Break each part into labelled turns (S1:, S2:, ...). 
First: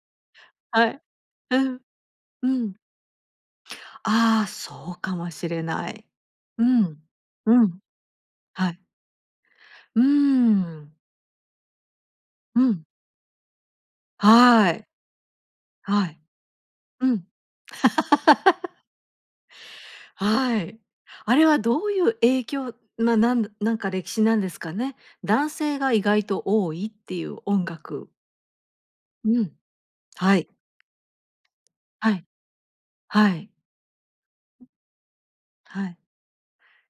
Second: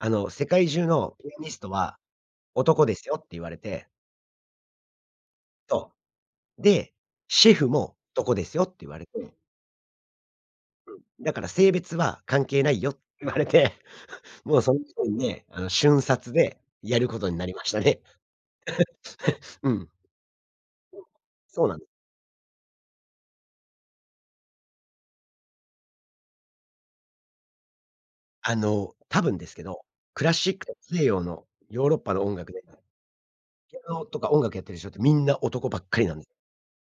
S1: あの、「世界中
S2: はい。
S1: のピアニ
S2: う
S1: スト
S2: ん。
S1: は
S2: うん。
S1: 男ですよ」って言われて。
S2: ああ、そうかもしれな
S1: そ
S2: い。
S1: う。
S2: う
S1: で、
S2: ん、
S1: 「シ
S2: う
S1: ェフ
S2: ん。
S1: も男ですよ」っ
S2: は
S1: て
S2: い。
S1: 言われて。
S2: うー
S1: う
S2: ん。
S1: ん。だから「性別は関
S2: う
S1: 係ない
S2: ん。
S1: よ」って言われて、もう
S2: は
S1: その
S2: い。
S1: 時にね、あの、瞬
S2: はい、
S1: 殺でや
S2: う
S1: るこ
S2: ん。
S1: とになりましたね。うん。
S2: はい。
S1: うん。
S2: あれは
S1: そうなん
S2: ど
S1: です。
S2: ういう影響、ま、なんだなんか歴史なんですかね。男性が意外と多いっていう音楽。
S1: あの、多分
S2: う
S1: で
S2: ん、
S1: すけど、クラ
S2: は
S1: シ
S2: い。
S1: ック西洋のヨーロッ
S2: は
S1: パの
S2: い。
S1: 音楽で、
S2: はい。
S1: ピアノとか音楽やってる人ってみんな男ばっ
S2: はい。
S1: かりなんで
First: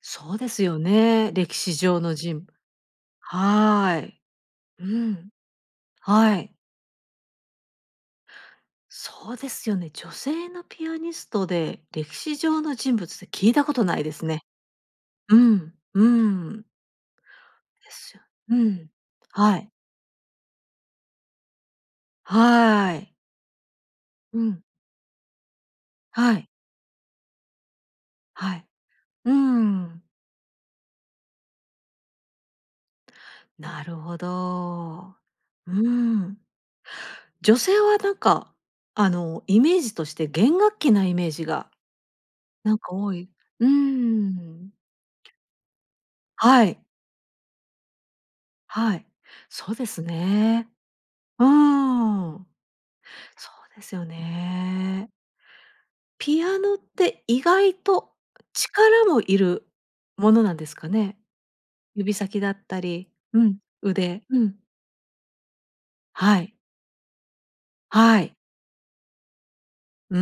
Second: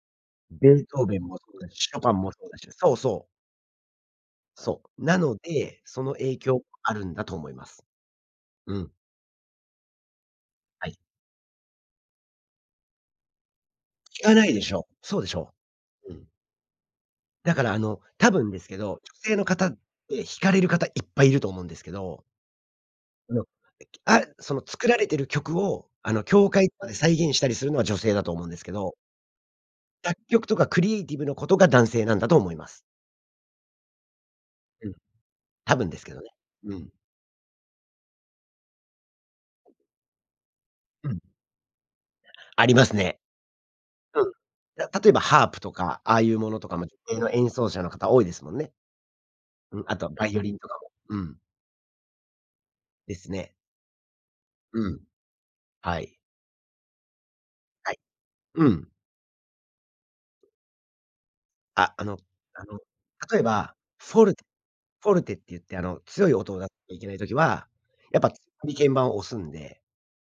S2: そうです
S1: ベ
S2: よ
S1: ートーベン
S2: ね、
S1: もそ
S2: 歴
S1: うだ
S2: 史
S1: し、ショ
S2: 上
S1: パ
S2: の
S1: ンもそ
S2: 人
S1: う
S2: ぶ
S1: だし。そうそう。
S2: はい。
S1: そ
S2: う
S1: う、な
S2: ん。
S1: ので、その
S2: は
S1: 影
S2: い。
S1: 響あるんだと思います。うん。
S2: そうですよね。女性のピ
S1: は
S2: ア
S1: い。
S2: ニストで、歴史上の人物って聞いたことないです
S1: 聞か
S2: ね。
S1: ないでしょ。そうでし
S2: う
S1: ょ。
S2: んう
S1: うん。
S2: ーん。
S1: だからあ
S2: で
S1: の、
S2: すよ。
S1: 多分
S2: う
S1: ですけ
S2: ん。
S1: ど、女性の
S2: は
S1: 方
S2: い。
S1: って弾かれる方いっぱいいると思うんですけど
S2: はい。
S1: あの、いきあ
S2: う
S1: そ
S2: ん。
S1: の作られてる曲を、あの
S2: はい。
S1: 教会とかで再現したりするのは女性だと思うん
S2: は
S1: です
S2: い。
S1: けど
S2: うーん。
S1: 作曲とかクリエイティブのことが男性なんだと思います。
S2: なるほ
S1: うん。
S2: ど。う
S1: 多分ですけどね。
S2: ん。
S1: うん。
S2: 女性はなんか、あのイメージとして弦楽器な
S1: う
S2: イ
S1: ん。
S2: メージが、
S1: あ
S2: な
S1: り
S2: ん
S1: ま
S2: か
S1: す
S2: 多
S1: ね。
S2: い。う
S1: うん。い
S2: ん。
S1: や、例えばハープとか、ああいうもの
S2: は
S1: とか
S2: い。
S1: も女性の演奏者の方多いですもんね。
S2: はい、そう
S1: うん、
S2: で
S1: あ
S2: す
S1: とはバイオリン
S2: ね。
S1: とかも。うん。
S2: うーん。
S1: です
S2: そ
S1: ね。
S2: うですよ
S1: うん。
S2: ね。
S1: はい。
S2: ピアノって意外
S1: はい。
S2: と
S1: うん。
S2: 力もいるものなんですかね。
S1: ああ
S2: 指
S1: の
S2: 先だっ
S1: あの、
S2: たり
S1: 例
S2: う
S1: え
S2: ん、
S1: ば、
S2: 腕
S1: フォル
S2: う
S1: テ
S2: ん。
S1: フォルテって言ってあの、強い
S2: は
S1: 音
S2: い。
S1: を出いけない時は、
S2: は
S1: やっぱ
S2: い。
S1: 強めに鍵盤を押すんで。
S2: うー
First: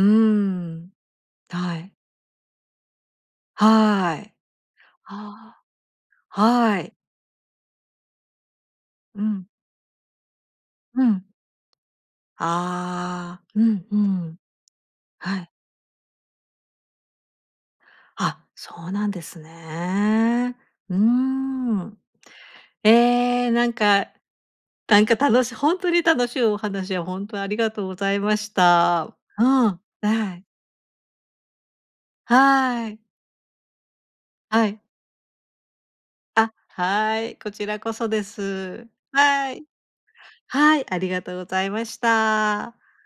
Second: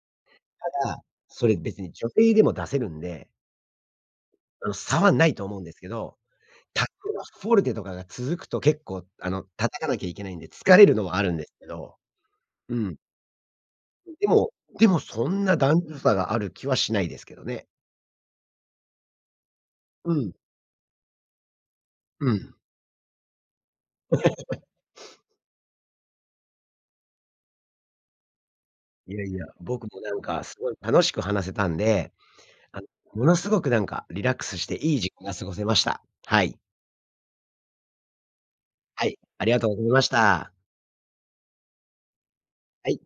S1: た
S2: ん。
S1: だ、それ
S2: は
S1: 別に
S2: い。
S1: 女性でも出せるんで
S2: はい。
S1: あの、差はないと思
S2: あ
S1: うんですけど、
S2: あ。は
S1: たと
S2: い。
S1: えばフォルテとかが続くと結構
S2: う
S1: あの、
S2: ん。
S1: 叩かなきゃいけないんで、疲れる
S2: う
S1: の
S2: ん。
S1: もあるんですけど。うん。
S2: ああ、うんう
S1: うん。で
S2: ん。
S1: もでもそ
S2: は
S1: ん
S2: い。
S1: な男女差がある気はしないですけどね。
S2: あ、そうなんです
S1: うん。
S2: ね。うーん。
S1: うん。
S2: ええ、なんか、なんか楽しいほんとに、楽しゅうお話をほんとありがとうございまし
S1: い
S2: た。
S1: やい
S2: う
S1: や、
S2: ん、
S1: 僕もなん
S2: あ
S1: か
S2: い。
S1: すごい楽しく話せたんで。あの
S2: はい。
S1: ものすごくなんかリラックスし
S2: は
S1: て
S2: い。
S1: いい時間が過ごせました。は
S2: あ、
S1: い。
S2: はい。こちらこそです。
S1: はい、あ
S2: は
S1: りが
S2: い。
S1: とうごました。
S2: はい、ありがとうございました。
S1: はい。